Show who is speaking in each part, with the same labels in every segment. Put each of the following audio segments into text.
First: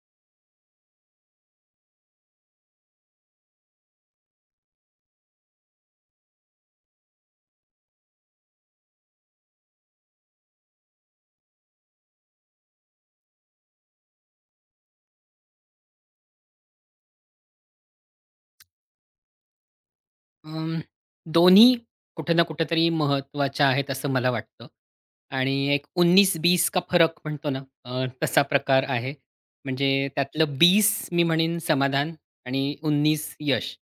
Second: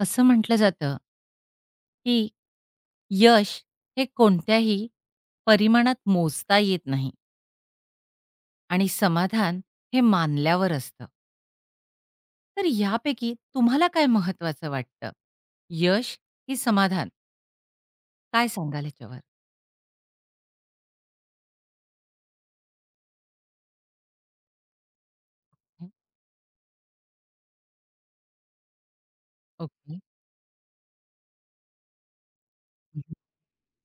Speaker 1: असं म्हटलं जातं, की यश हे कोणत्याही परिमाणात मोजता येत नाही आणि समाधान हे मानल्यावर असतं. तर यापैकी तुम्हाला काय महत्त्वाचं वाटतं? यश की समाधान? काय सांगाल ह्याच्यावर?
Speaker 2: अं, दोन्ही कुठे ना कुठेतरी महत्त्वाच्या आहेत असं मला वाटतं. आणि एक 19-20 का फरक म्हणतो ना, तसा प्रकार आहे. म्हणजे
Speaker 1: ओके.
Speaker 2: त्यातलं 20 मी म्हणेन समाधान आणि 19 यश.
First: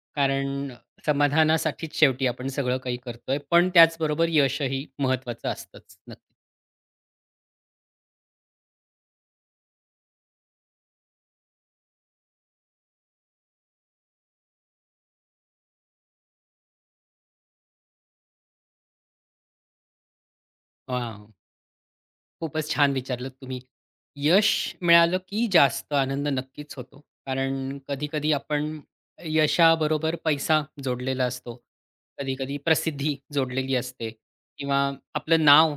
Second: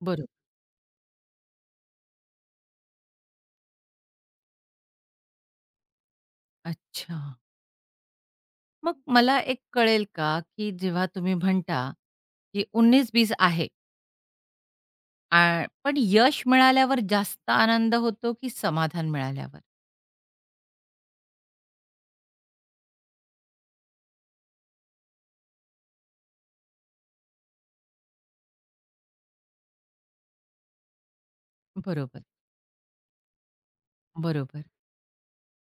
Speaker 1: बरोबर.
Speaker 2: कारण समाधानासाठीच शेवटी आपण सगळं काही करतोय. पण त्याचबरोबर यशही महत्त्वाचं असतंच. नक्की.
Speaker 1: अच्छा. मग मला एक कळेल का, की जेव्हा तुम्ही म्हणता, की 19-20 आहे आ पण यश मिळाल्यावर जास्त आनंद होतो की समाधान मिळाल्यावर?
Speaker 2: वा, खूपच छान विचारलंत तुम्ही. यश मिळालं की जास्त आनंद नक्कीच होतो. कारण कधी-कधी आपण यशाबरोबर पैसा जोडलेला असतो.
Speaker 1: बरोबर,
Speaker 2: कधी-कधी प्रसिद्धी जोडलेली असते
Speaker 1: बरोबर.
Speaker 2: किंवा आपलं नाव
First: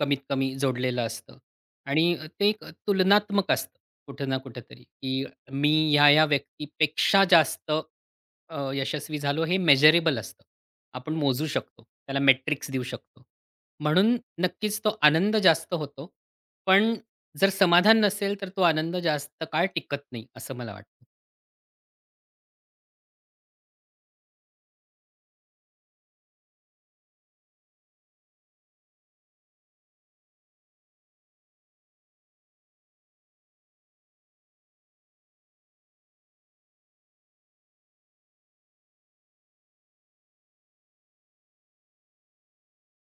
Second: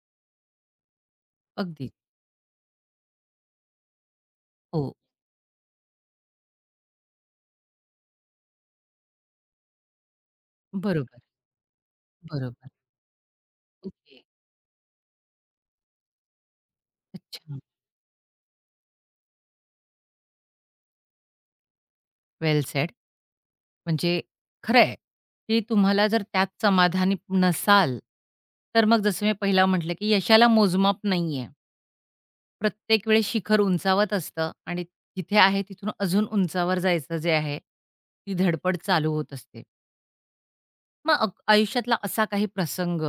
Speaker 2: कमीत कमी जोडलेलं असतं
Speaker 1: अगदी.
Speaker 2: आणि ते एक तुलनात्मक असतं कुठं ना कुठेतरी,
Speaker 1: हो.
Speaker 2: की मी ह्या-ह्या व्यक्तीपेक्षा जास्त यशस्वी झालो हे मेजरेबल असतं. आपण
Speaker 1: बरोबर,
Speaker 2: मोजू शकतो. त्याला
Speaker 1: बरोबर.
Speaker 2: मेट्रिक्स देऊ शकतो. म्हणून
Speaker 1: ओके.
Speaker 2: नक्कीच तो आनंद जास्त होतो. पण जर
Speaker 1: अच्छा.
Speaker 2: समाधान नसेल, तर तो आनंद जास्त काळ टिकत नाही, असं मला वाटतं.
Speaker 1: Well said. म्हणजे खरं आहे, की तुम्हाला जर त्यात समाधानी नसाल, तर मग जसं मी पहिला म्हटलं, की यशाला मोजमाप नाहीये. प्रत्येक वेळेस शिखर उंचावत असतं आणि जिथे आहे तिथून अजून उंचावर जायचं जे आहे, ती धडपड चालू होत असते. मग आयुष्यातला असा काही प्रसंग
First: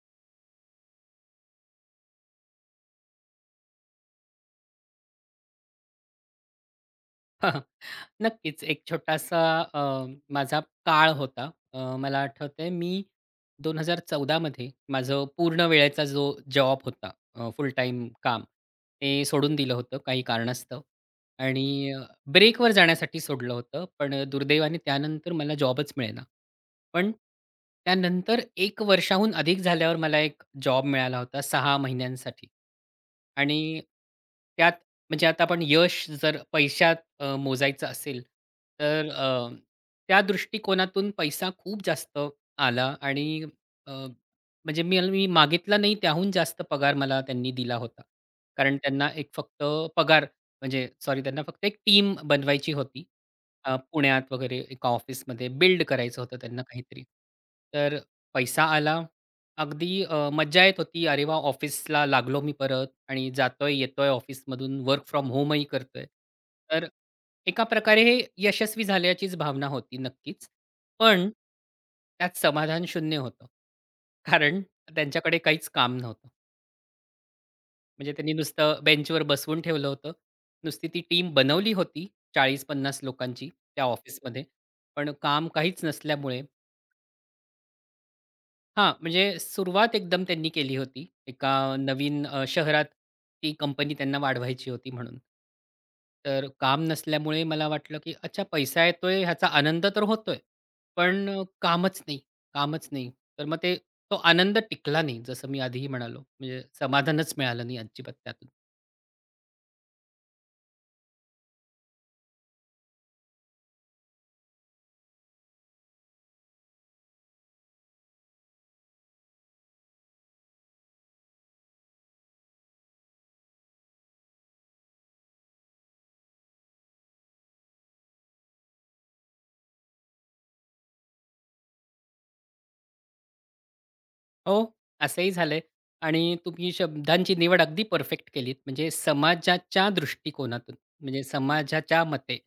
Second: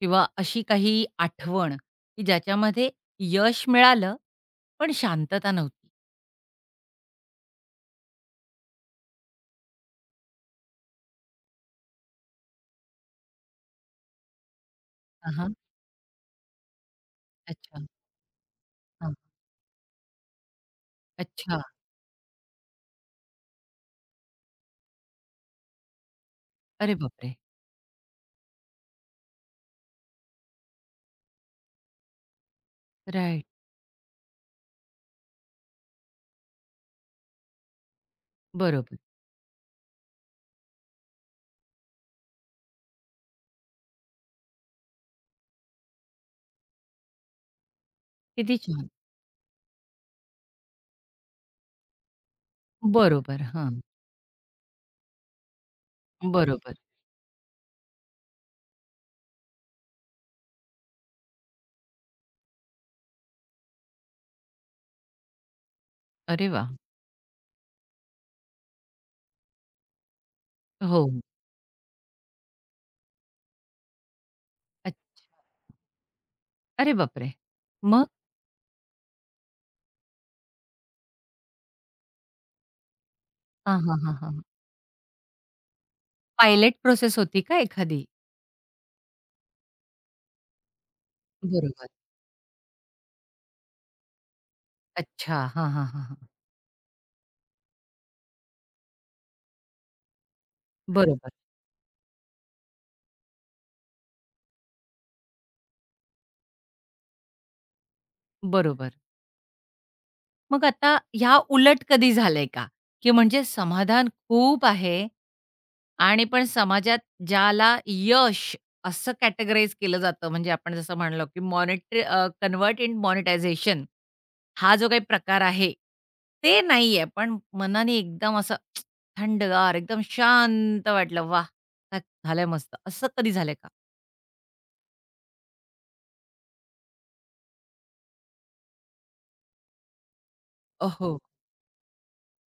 Speaker 1: किंवा अशी काही आठवण, की ज्याच्यामध्ये यश मिळालं, पण शांतता नव्हती?
Speaker 2: नक्कीच. एक छोटासा अ, माझा काळ होता. मला आठवतंय मी 2014 मध्ये माझं
Speaker 1: हां,
Speaker 2: पूर्ण वेळेचा जो जॉब होता, फुल
Speaker 1: अच्छा.
Speaker 2: टाईम काम,
Speaker 1: हां.
Speaker 2: ते सोडून दिलं होतं काही कारणास्तव
Speaker 1: अच्छा.
Speaker 2: आणि ब्रेकवर जाण्यासाठी सोडलं होतं. पण दुर्दैवाने त्यानंतर मला जॉबच मिळेना.
Speaker 1: अरे
Speaker 2: पण
Speaker 1: बापरे!
Speaker 2: त्यानंतर 1 वर्षाहून अधिक झाल्यावर मला एक जॉब मिळाला होता 6 महिन्यांसाठी.
Speaker 1: राइट.
Speaker 2: आणि त्यात म्हणजे आता आपण यश जर पैशा मोजायचं असेल,
Speaker 1: बरोबर.
Speaker 2: तर त्या दृष्टिकोनातून पैसा खूप जास्त आला आणि अ, म्हणजे मी मी मागितला नाही त्याहून जास्त पगार मला त्यांनी दिला होता.
Speaker 1: किती
Speaker 2: कारण
Speaker 1: छान.
Speaker 2: त्यांना एक फक्त पगार म्हणजे सॉरी त्यांना फक्त एक टीम बनवायची होती.
Speaker 1: बरोबर. हां.
Speaker 2: पुण्यात वगैरे एका ऑफिसमध्ये बिल्ड करायचं होतं त्यांना
Speaker 1: बरोबर.
Speaker 2: काहीतरी. तर पैसा आला. अगदी मज्जा येत होती. अरे वाह! ऑफिसला लागलो मी परत आणि जातोय, येतोय ऑफिसमधून, वर्क फ्रॉम होमही करतोय.
Speaker 1: अरे वाह!
Speaker 2: तर एका प्रकारे हे यशस्वी झाल्याचीच भावना होती नक्कीच.
Speaker 1: हो.
Speaker 2: पण त्यात समाधान शून्य होतं. कारण त्यांच्याकडे
Speaker 1: अच्छा.
Speaker 2: काहीच काम नव्हतं.
Speaker 1: अरे बापरे! मग?
Speaker 2: म्हणजे त्यांनी नुसतं बेंचवर बसवून ठेवलं होतं. नुसती ती टीम बनवली होती 40-50 लोकांची
Speaker 1: हां,
Speaker 2: त्या
Speaker 1: हां, हां, हां.
Speaker 2: ऑफिसमध्ये. पण काम काहीच नसल्यामुळे
Speaker 1: पायलट प्रोसेस होती का एखादी?
Speaker 2: हां, म्हणजे सुरुवात एकदम त्यांनी केली होती. एका
Speaker 1: बरोबर.
Speaker 2: नवीन शहरात ती कंपनी त्यांना वाढवायची होती म्हणून.
Speaker 1: अच्छा. हां, हां, हां, हां.
Speaker 2: तर काम नसल्यामुळे मला वाटलं, की अच्छा पैसा येतोय ह्याचा आनंद तर होतोय. पण
Speaker 1: बरोबर.
Speaker 2: कामच नाही, कामच नाही. तर मग ते तो आनंद टिकला नाही. जसं मी आधीही म्हणालो. म्हणजे समाधानच मिळालं नाही अजिबात त्यातून.
Speaker 1: बरोबर. मग आता ह्या उलट कधी झालंय का? की म्हणजे समाधान खूप आहे आणि पण समाजात ज्याला यश असं कॅटेगराईज केलं जातं, म्हणजे आपण जसं म्हणलो की मॉनिटरी कन्व्हर्ट इन मॉनिटायझेशन हा जो काही प्रकार आहे, ते नाहीये. पण मनाने एकदम असं थंडगार, एकदम शांत वाटलं. वाह! काय झालंय मस्त. असं कधी झालंय का?
Speaker 2: हो, असंही झालंय आणि तुम्ही शब्दांची निवड अगदी परफेक्ट केलीत. म्हणजे समाजाच्या दृष्टिकोनातून,
Speaker 1: हो,
Speaker 2: म्हणजे समाजाच्या मते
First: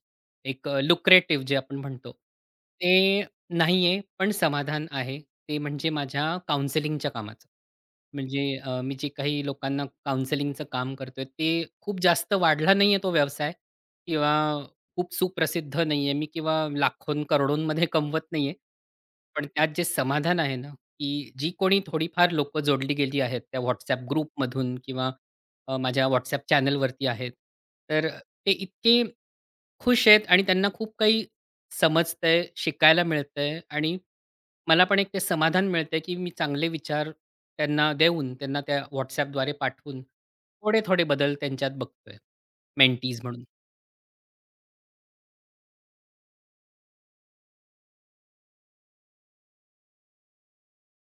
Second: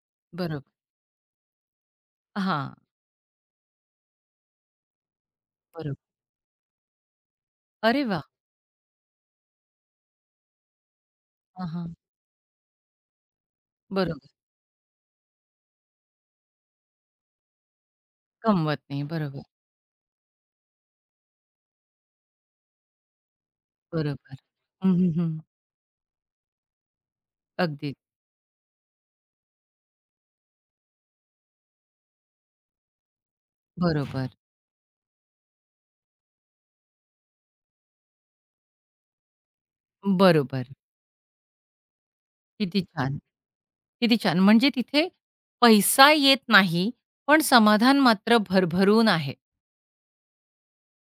Speaker 2: एक
Speaker 1: बरोबर.
Speaker 2: लुक्रेटिव्ह जे आपण म्हणतो,
Speaker 1: हां.
Speaker 2: ते नाहीये, पण समाधान आहे. ते म्हणजे
Speaker 1: बरोबर.
Speaker 2: माझ्या काउन्सेलिंगच्या कामाचं.
Speaker 1: अरे वाह!
Speaker 2: म्हणजे मी जे काही लोकांना काउन्सेलिंगचं काम करतोय, ते
Speaker 1: हां, हां.
Speaker 2: खूप जास्त वाढला नाहीये तो व्यवसाय
Speaker 1: बरोबर.
Speaker 2: किंवा खूप सुप्रसिद्ध नाहीये मी किंवा लाखों, करोडोंमध्ये कमवत नाहीये.
Speaker 1: कमवत नाही. बरोबर.
Speaker 2: पण त्यात जे समाधान आहे ना, की जी कोणी थोडीफार लोकं जोडली गेली आहेत त्या WhatsApp
Speaker 1: बरोबर.
Speaker 2: ग्रुपमधून
Speaker 1: हं, हं,
Speaker 2: किंवा
Speaker 1: हं.
Speaker 2: माझ्या WhatsApp चॅनलवरती आहेत.
Speaker 1: अगदी.
Speaker 2: तर ते इतके खुश आहेत आणि त्यांना खूप काही समजतंय, शिकायला मिळतंय आणि
Speaker 1: बरोबर,
Speaker 2: मला पण एक ते समाधान मिळतंय, की मी चांगले विचार त्यांना देऊन, त्यांना त्या WhatsAppद्वारे पाठवून
Speaker 1: बरोबर.
Speaker 2: थोडे-थोडे बदल त्यांच्यात बघतोय,
Speaker 1: किती छान!
Speaker 2: मेंटीज म्हणून.
Speaker 1: किती छान! म्हणजे तिथे पैसा येत नाही, पण समाधान मात्र भरभरून आहे.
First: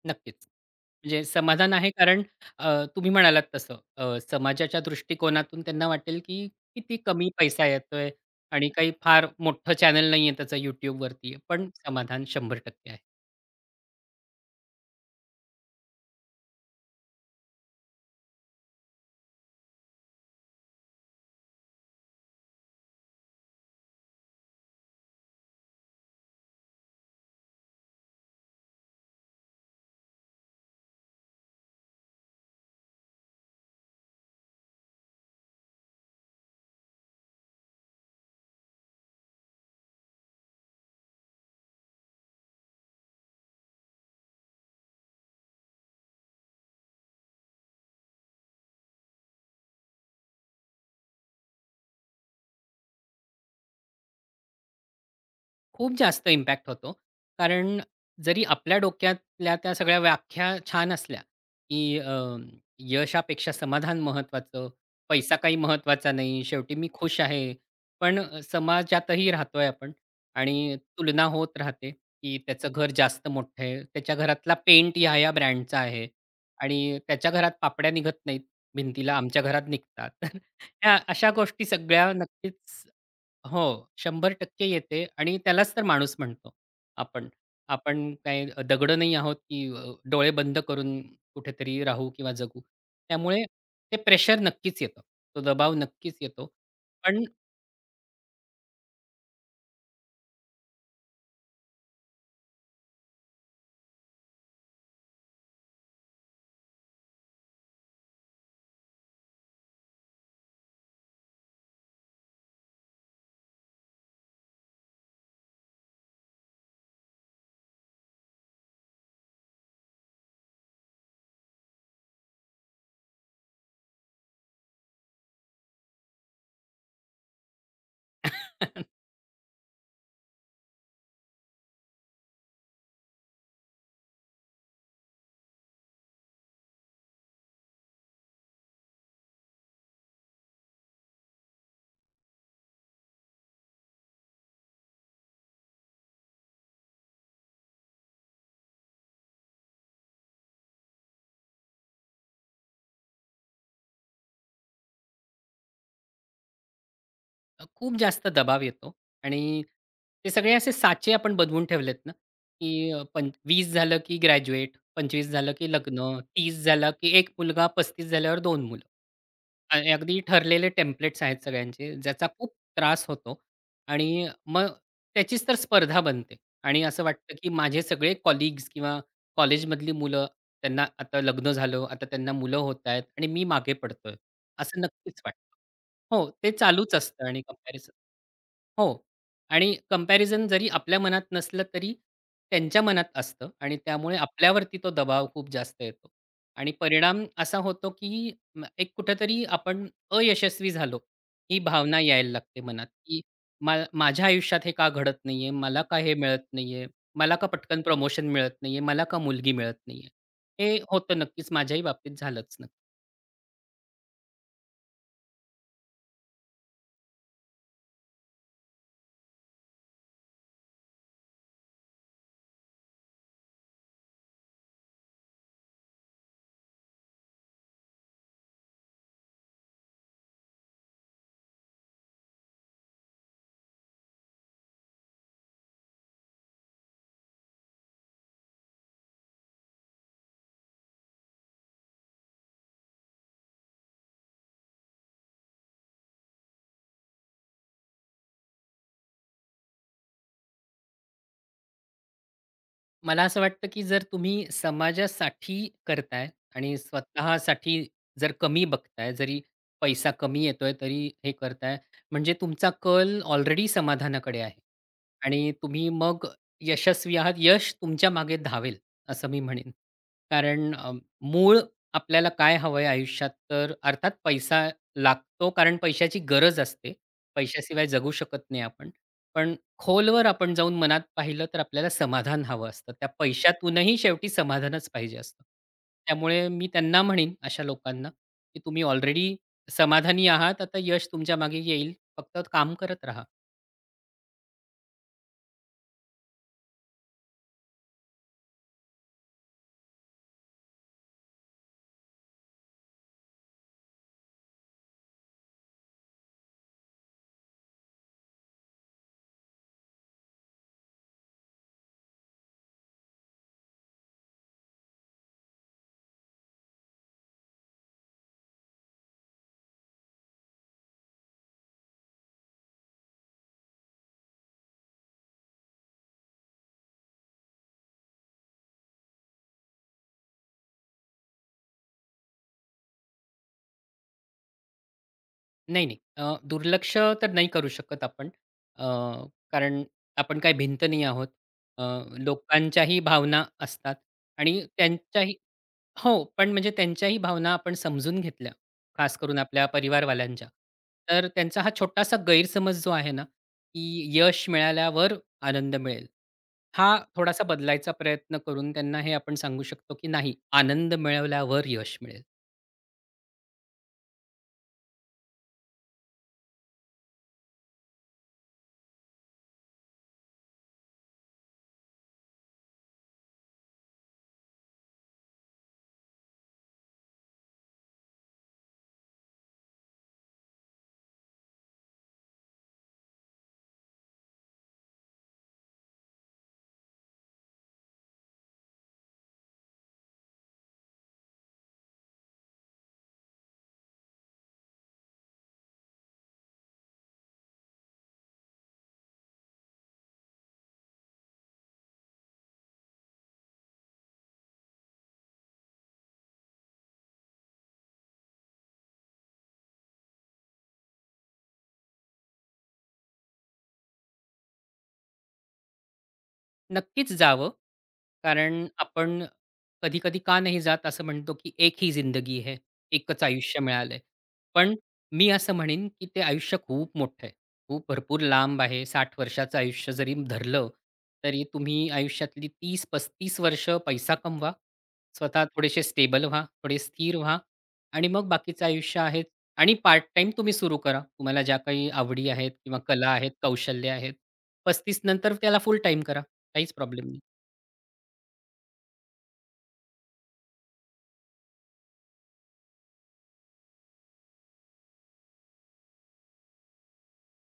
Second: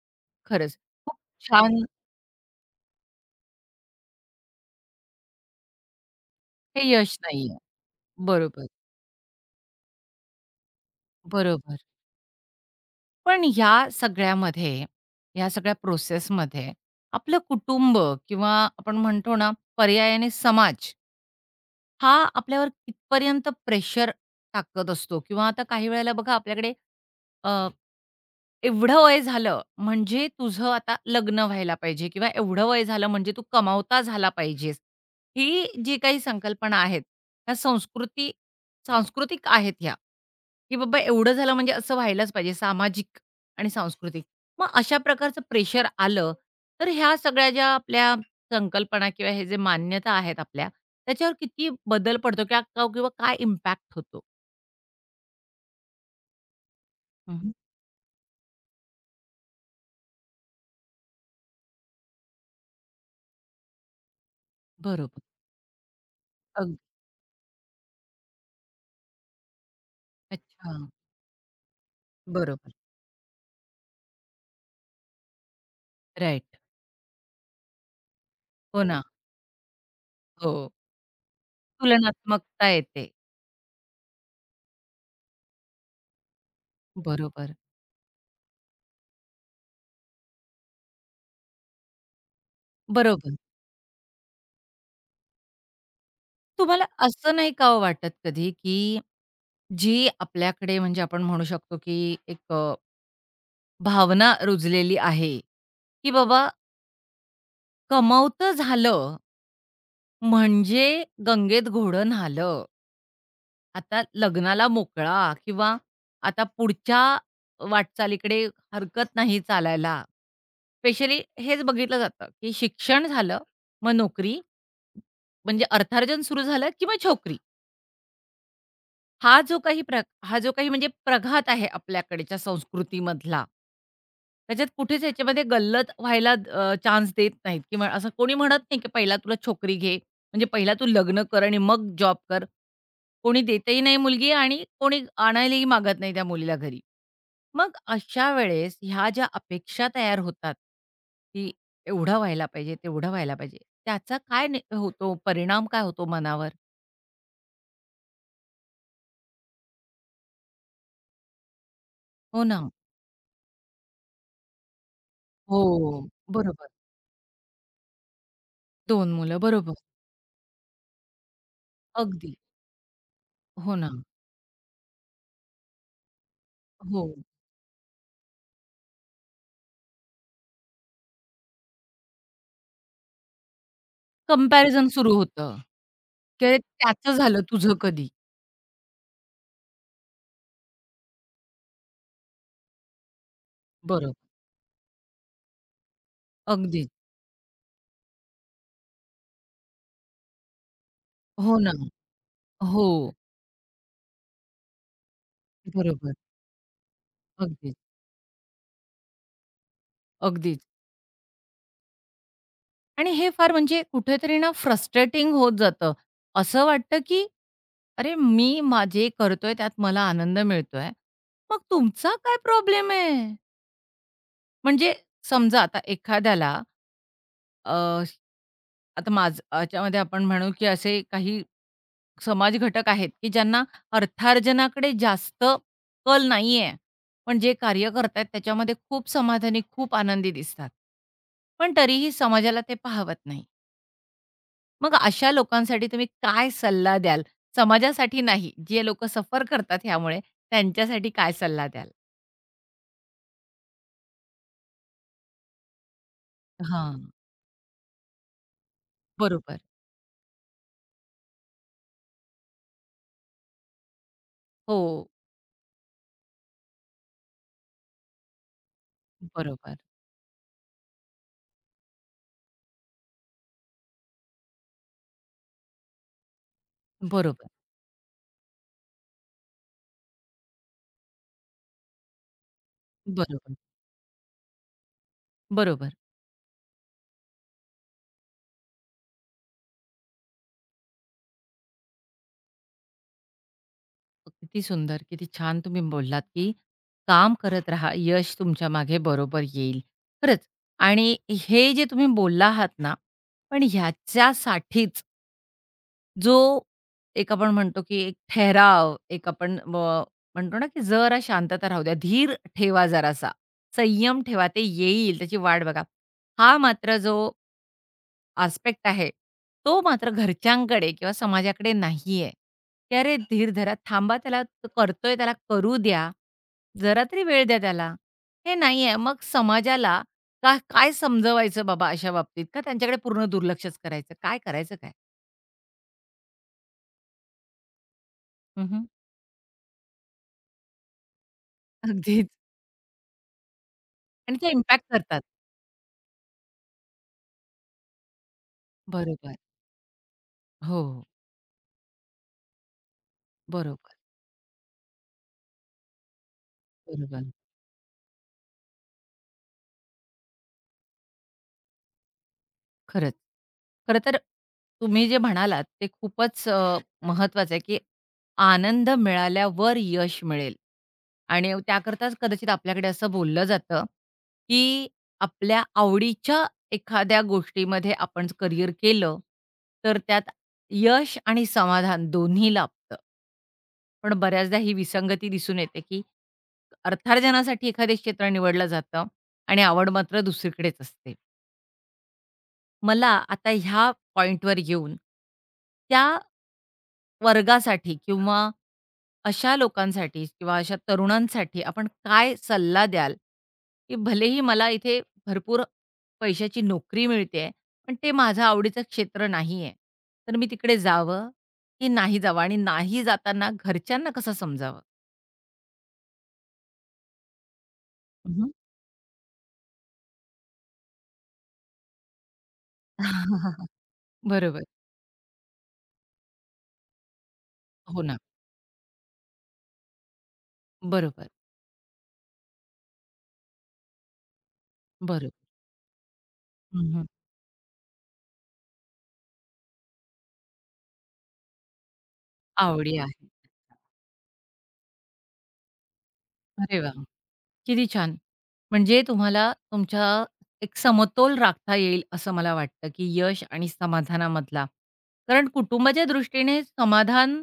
Speaker 2: नक्कीच.
Speaker 1: खरंच खूप
Speaker 2: म्हणजे समाधान
Speaker 1: छान
Speaker 2: आहे कारण तुम्ही म्हणालात तसं समाजाच्या दृष्टिकोनातून त्यांना वाटेल, की
Speaker 1: हे
Speaker 2: किती
Speaker 1: यश
Speaker 2: कमी
Speaker 1: नाहीये.
Speaker 2: पैसा येतोय
Speaker 1: बरोबर,
Speaker 2: आणि काही फार मोठं चॅनल नाहीये त्याचं YouTubeवरती. पण
Speaker 1: बरोबर.
Speaker 2: समाधान 100% आहे.
Speaker 1: पण ह्या सगळ्यामध्ये, ह्या सगळ्या प्रोसेसमध्ये आपलं कुटुंब किंवा आपण म्हणतो ना पर्यायाने समाज हा आपल्यावर कितपर्यंत प्रेशर टाकत असतो किंवा आता काही वेळेला बघा आपल्याकडे अ, एवढं वय झालं म्हणजे तुझं आता लग्न व्हायला पाहिजे किंवा एवढं वय झालं म्हणजे तू कमावता झाला पाहिजेस. ही जी काही संकल्पना आहेत, ह्या संस्कृती सांस्कृतिक आहेत ह्या, की बाबा एवढं झालं म्हणजे असं व्हायलाच पाहिजे सामाजिक आणि सांस्कृतिक. मग अशा प्रकारचं प्रेशर आलं, तर ह्या सगळ्या ज्या आपल्या संकल्पना किंवा हे जे मान्यता आहेत आपल्या, त्याच्यावर किती बदल पडतो क्या का किंवा काय इम्पॅक्ट होतो?
Speaker 2: खूप जास्त इम्पॅक्ट होतो.
Speaker 1: हं.
Speaker 2: कारण जरी आपल्या डोक्यातल्या त्या सगळ्या व्याख्या छान असल्या, की यशापेक्षा समाधान महत्त्वाचं,
Speaker 1: बरोबर.
Speaker 2: पैसा काही महत्वाचा नाही, शेवटी
Speaker 1: अगदी.
Speaker 2: मी खुश आहे. पण समाजातही राहतोय आपण
Speaker 1: अच्छा.
Speaker 2: आणि तुलना होत राहते, की
Speaker 1: बरोबर.
Speaker 2: त्याचं घर जास्त मोठं आहे, त्याच्या घरातला पेंट ह्या-ह्या ब्रँडचा आहे
Speaker 1: राइट.
Speaker 2: आणि त्याच्या घरात पापड्या निघत नाहीत
Speaker 1: हो ना.
Speaker 2: भिंतीला, आमच्या घरात निघतात. तर
Speaker 1: हो.
Speaker 2: ह्या अशा गोष्टी सगळ्या
Speaker 1: तुलनात्मकता
Speaker 2: नक्कीच
Speaker 1: येते.
Speaker 2: हो, 100% येते आणि त्यालाच तर माणूस म्हणतो आपण.
Speaker 1: बरोबर.
Speaker 2: आपण काय दगड नाही आहोत, की डोळे बंद करून कुठेतरी राहू किंवा जगू.
Speaker 1: बरोबर.
Speaker 2: त्यामुळे ते प्रेशर नक्कीच येतं. तो दबाव नक्कीच येतो.
Speaker 1: तुम्हाला
Speaker 2: पण
Speaker 1: असं नाही का ओ वाटत कधी, की जी आपल्याकडे म्हणजे आपण म्हणू शकतो, की एक भावना रुजलेली आहे, की बाबा कमवतं झालं म्हणजे गंगेत घोडं न्हालं. आता लग्नाला मोकळा किंवा आता पुढच्या वाटचालीकडे हरकत नाही चालायला. स्पेशली हेच बघितलं जातं, की शिक्षण झालं, मग नोकरी म्हणजे अर्थार्जन सुरू झालं की मग छोकरी. हा जो काही म्हणजे प्रघात आहे आपल्याकडच्या संस्कृतीमधला, त्याच्यात कुठेच ह्याच्यामध्ये गल्लत व्हायला चान्स देत नाहीत किंवा असं कोणी म्हणत नाही, की पहिला तुला छोकरी घे, म्हणजे पहिला तू लग्न कर आणि मग जॉब कर. कोणी देतही नाही मुलगी आणि कोणी आणायलाही मागत नाही त्या मुलीला घरी. मग अशा वेळेस ह्या ज्या अपेक्षा तयार होतात, की एवढं व्हायला पाहिजे, तेवढं व्हायला पाहिजे. त्याचा काय ने होतो परिणाम काय होतो मनावर?
Speaker 2: खूप जास्त दबाव येतो आणि ते सगळे असे साचे आपण बनवून ठेवलेत ना,
Speaker 1: हो ना.
Speaker 2: की अ, पं 20 झालं की ग्रॅज्युएट, 25 झालं की
Speaker 1: हो,
Speaker 2: लग्न, 30
Speaker 1: बरोबर.
Speaker 2: झालं की एक मुलगा, 35 झाल्यावर 2 मुलं.
Speaker 1: 2 मुलं, बरोबर.
Speaker 2: आणि अगदी ठरलेले टेम्प्लेट्स आहेत सगळ्यांचे, ज्याचा
Speaker 1: अगदी.
Speaker 2: खूप त्रास होतो
Speaker 1: हो ना.
Speaker 2: आणि मग त्याचीच तर स्पर्धा बनते आणि
Speaker 1: हो.
Speaker 2: असं वाटतं की माझे सगळे कलीग्स किंवा कॉलेजमधली मुलं त्यांना आता लग्न झालं, आता त्यांना मुलं होतायत आणि मी मागे पडतोय. असं
Speaker 1: कंपॅरिझन सुरू
Speaker 2: नक्कीच वाटतं.
Speaker 1: होतं.
Speaker 2: हो,
Speaker 1: की
Speaker 2: ते
Speaker 1: "अरे,
Speaker 2: चालूच
Speaker 1: त्याचं
Speaker 2: असतं
Speaker 1: झालं,
Speaker 2: आणि
Speaker 1: तुझं
Speaker 2: कंपॅरिझन
Speaker 1: कधी?"
Speaker 2: हो. आणि कंपॅरिझन जरी आपल्या मनात नसलं तरी त्यांच्या मनात असतं आणि त्यामुळे
Speaker 1: बरोबर.
Speaker 2: आपल्यावरती तो दबाव खूप जास्त येतो. आणि
Speaker 1: अगदीच.
Speaker 2: परिणाम असा होतो की म एक कुठेतरी आपण अयशस्वी झालो,
Speaker 1: हो
Speaker 2: ही
Speaker 1: ना.
Speaker 2: भावना यायला लागते
Speaker 1: हो.
Speaker 2: मनात, की मा माझ्या आयुष्यात हे का घडत नाहीये? मला का
Speaker 1: बरोबर.
Speaker 2: हे मिळत नाहीये? मला का
Speaker 1: अगदीच,
Speaker 2: पटकन प्रमोशन मिळत नाहीये? मला का मुलगी मिळत नाहीये?
Speaker 1: अगदीच.
Speaker 2: हे होतं नक्कीच. माझ्याही बाबतीत झालंच.
Speaker 1: आणि हे फार म्हणजे कुठेतरी ना फ्रस्ट्रेटिंग होत जातं. असं वाटतं, की "अरे, मी मा जे करतोय त्यात मला आनंद मिळतोय, मग तुमचा काय प्रॉब्लेम आहे?" म्हणजे समजा आता एखाद्याला अ, आता माझं आपण म्हणू, की असे काही समाज घटक आहेत, की ज्यांना अर्थार्जनाकडे जास्त कल नाहीये. पण जे कार्य करतायत त्याच्यामध्ये खूप समाधानी, खूप आनंदी दिसतात. पण तरीही समाजाला ते पाहवत नाही. मग अशा लोकांसाठी तुम्ही काय सल्ला द्याल? समाजासाठी नाही, जे लोकं सफर करतात ह्यामुळे त्यांच्यासाठी काय सल्ला द्याल?
Speaker 2: मला असं वाटतं, की जर तुम्ही समाजासाठी करताय आणि
Speaker 1: हां,
Speaker 2: स्वतःसाठी जर कमी बघताय, जरी
Speaker 1: बरोबर.
Speaker 2: पैसा कमी येतोय तरी हे करताय, म्हणजे तुमचा कल ऑलरेडी समाधानाकडे आहे
Speaker 1: हो,
Speaker 2: आणि तुम्ही मग यशस्वी आहात. यश तुमच्या मागे धावेल, असं मी म्हणेन.
Speaker 1: बरोबर,
Speaker 2: कारण मूळ आपल्याला काय हवंय आयुष्यात, तर अर्थात पैसा लागतो कारण पैशाची गरज असते.
Speaker 1: बरोबर,
Speaker 2: पैशाशिवाय जगू शकत नाही आपण. पण खोलवर आपण जाऊन मनात पाहिलं तर आपल्याला समाधान हवं असतं. त्या
Speaker 1: बरोबर,
Speaker 2: पैशातूनही शेवटी समाधानच पाहिजे असतं.
Speaker 1: बरोबर.
Speaker 2: त्यामुळे मी त्यांना म्हणेन अशा लोकांना, की तुम्ही ऑलरेडी समाधानी आहात. आता यश तुमच्या मागे येईल. फक्त काम करत राहा.
Speaker 1: किती सुंदर, किती छान तुम्ही बोललात, की काम करत राहा, यश तुमच्या मागे बरोबर येईल. खरंच आणि हे जे तुम्ही बोलला आहात ना, पण ह्याच्यासाठीच जो एक आपण म्हणतो, की एक ठहराव, एक आपण म म्हणतो ना, की जरा शांतता राहू द्या, धीर ठेवा जरासा, संयम ठेवा, ते येईल, त्याची वाट बघा. हा मात्र जो आस्पेक्ट आहे, तो मात्र घरच्यांकडे किंवा समाजाकडे नाहीये, की "अरे धीर धरा, थांबा त्याला तो करतोय त्याला करू द्या, जरा तरी वेळ द्या त्याला." हे नाहीये. मग समाजाला का काय समजवायचं बाबा अशा बाबतीत? का त्यांच्याकडे पूर्ण दुर्लक्षच करायचं? काय करायचं काय?
Speaker 2: नाही, नाही. दुर्लक्ष तर नाही करू शकत आपण.
Speaker 1: हं,
Speaker 2: अ, कारण आपण काही भिंत नाही आहोत. अ,
Speaker 1: अगदीच.
Speaker 2: लोकांच्याही भावना असतात
Speaker 1: आणि ते
Speaker 2: आणि
Speaker 1: इम्पॅक्ट करतात.
Speaker 2: त्यांच्याही हो, पण म्हणजे त्यांच्याही भावना आपण समजून घेतल्या, खास
Speaker 1: बरोबर.
Speaker 2: करून आपल्या परिवारवाल्यांच्या.
Speaker 1: हो,
Speaker 2: तर त्यांचा हा छोटासा गैरसमज जो आहे ना,
Speaker 1: बरोबर,
Speaker 2: की यश मिळाल्यावर आनंद मिळेल. हा
Speaker 1: बरोबर.
Speaker 2: थोडासा बदलायचा प्रयत्न करून त्यांना हे आपण सांगू शकतो, की नाही, आनंद मिळवल्यावर यश मिळेल.
Speaker 1: खरंच. खरं तर तुम्ही जे म्हणालात ते खूपच महत्त्वाचं आहे, की आनंद मिळाल्यावर यश मिळेल आणि त्याकरताच कदाचित आपल्याकडे असं बोललं जातं, की आपल्या आवडीच्या एखाद्या गोष्टीमध्ये आपण करिअर केलं, तर त्यात यश आणि समाधान दोन्ही लाभतं. पण बऱ्याचदा ही विसंगती दिसून येते, की अर्थार्जनासाठी एखादे क्षेत्र निवडलं जातं आणि आवड मात्र दुसरीकडेच असते. मला आता ह्या पॉइंटवर येऊन, त्या वर्गासाठी किंवा अशा लोकांसाठी किंवा अशा तरुणांसाठी आपण काय सल्ला द्याल? की भलेही मला इथे भरपूर पैशाची नोकरी मिळतेय, पण ते माझं आवडीचं क्षेत्र नाहीये. तर मी तिकडे जावं की नाही जावं? आणि नाही जाताना घरच्यांना कसं समजावं?
Speaker 2: नक्कीच जावं.
Speaker 1: हं,
Speaker 2: कारण आपण कधी-कधी का नाही जात असं म्हणतो, की एक ही जिंदगी है, एकच आयुष्य मिळालंय.
Speaker 1: बरोबर.
Speaker 2: पण मी असं म्हणेन, की ते आयुष्य खूप मोठं आहे. खूप
Speaker 1: हो ना.
Speaker 2: भरपूर लांब आहे. 60 वर्षाचं आयुष्य जरी धरलं,
Speaker 1: बरोबर,
Speaker 2: तरी तुम्ही आयुष्यातली 30-35 वर्ष पैसा कमवा.
Speaker 1: बरोबर.
Speaker 2: स्वतः थोडेसे स्टेबल व्हा, थोडे
Speaker 1: हं,
Speaker 2: स्थिर व्हा आणि मग बाकीचं आयुष्य आहे आणि पार्ट टाईम तुम्ही सुरू करा. तुम्हाला ज्या काही आवडी आहेत किंवा
Speaker 1: आवडी
Speaker 2: कला
Speaker 1: आहे.
Speaker 2: आहेत, कौशल्य आहेत. 35 नंतर त्याला फुल टाईम करा. काहीच
Speaker 1: अरे वाह!
Speaker 2: प्रॉब्लेम नाही.
Speaker 1: किती छान! म्हणजे तुम्हाला तुमच्या एक समतोल राखता येईल असं मला वाटतं, की यश आणि समाधानामधला. कारण कुटुंबाच्या दृष्टीने समाधान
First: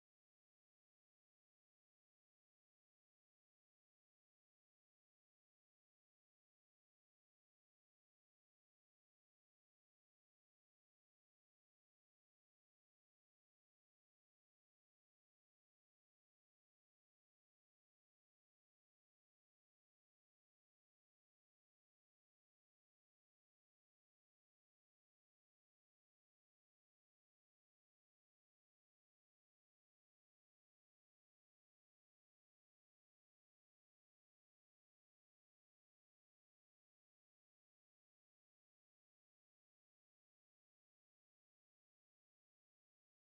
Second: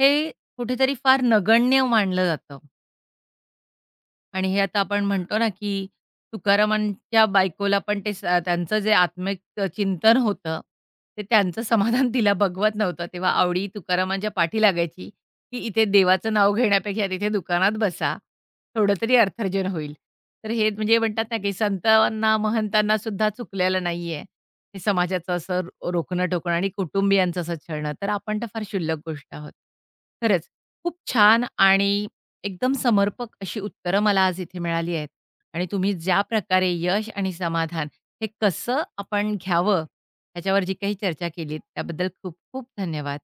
Speaker 1: हे कुठेतरी फार नगण्य मानलं जातं. आणि हे आता आपण म्हणतो ना, की तुकारामांच्या बायकोला पण ते स त्यांचं जे आत्मिक चिंतन होतं, ते त्यांचं समाधान तिला बघवत नव्हतं. तेव्हा आवडी तुकारामांच्या पाठी लागायची, की इथे देवाचं नाव घेण्यापेक्षा तिथे दुकानात बसा, थोडं तरी अर्थार्जन होईल. तर हे म्हणजे म्हणतात ना, की संतांना, महंतांना सुद्धा चुकलेलं नाहीये. हे समाजाचं असं रोखणं-टोकणं आणि कुटुंबियांचं असं छळणं. तर आपण तर फार क्षुल्लक गोष्ट आहोत. खरंच खूप छान आणि एकदम समर्पक अशी उत्तरं मला आज इथे मिळाली आहेत आणि तुम्ही ज्या प्रकारे यश आणि समाधान हे कसं आपण घ्यावं, ह्याच्यावर जी काही चर्चा केलीत त्याबद्दल खूप खूप धन्यवाद.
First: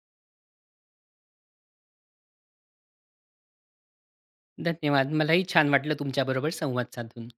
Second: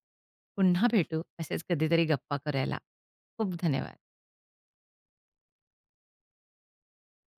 Speaker 1: पुन्हा भेटू असेच कधीतरी गप्पा करायला. खूप धन्यवाद.
Speaker 2: धन्यवाद. मलाही छान वाटलं तुमच्याबरोबर संवाद साधून.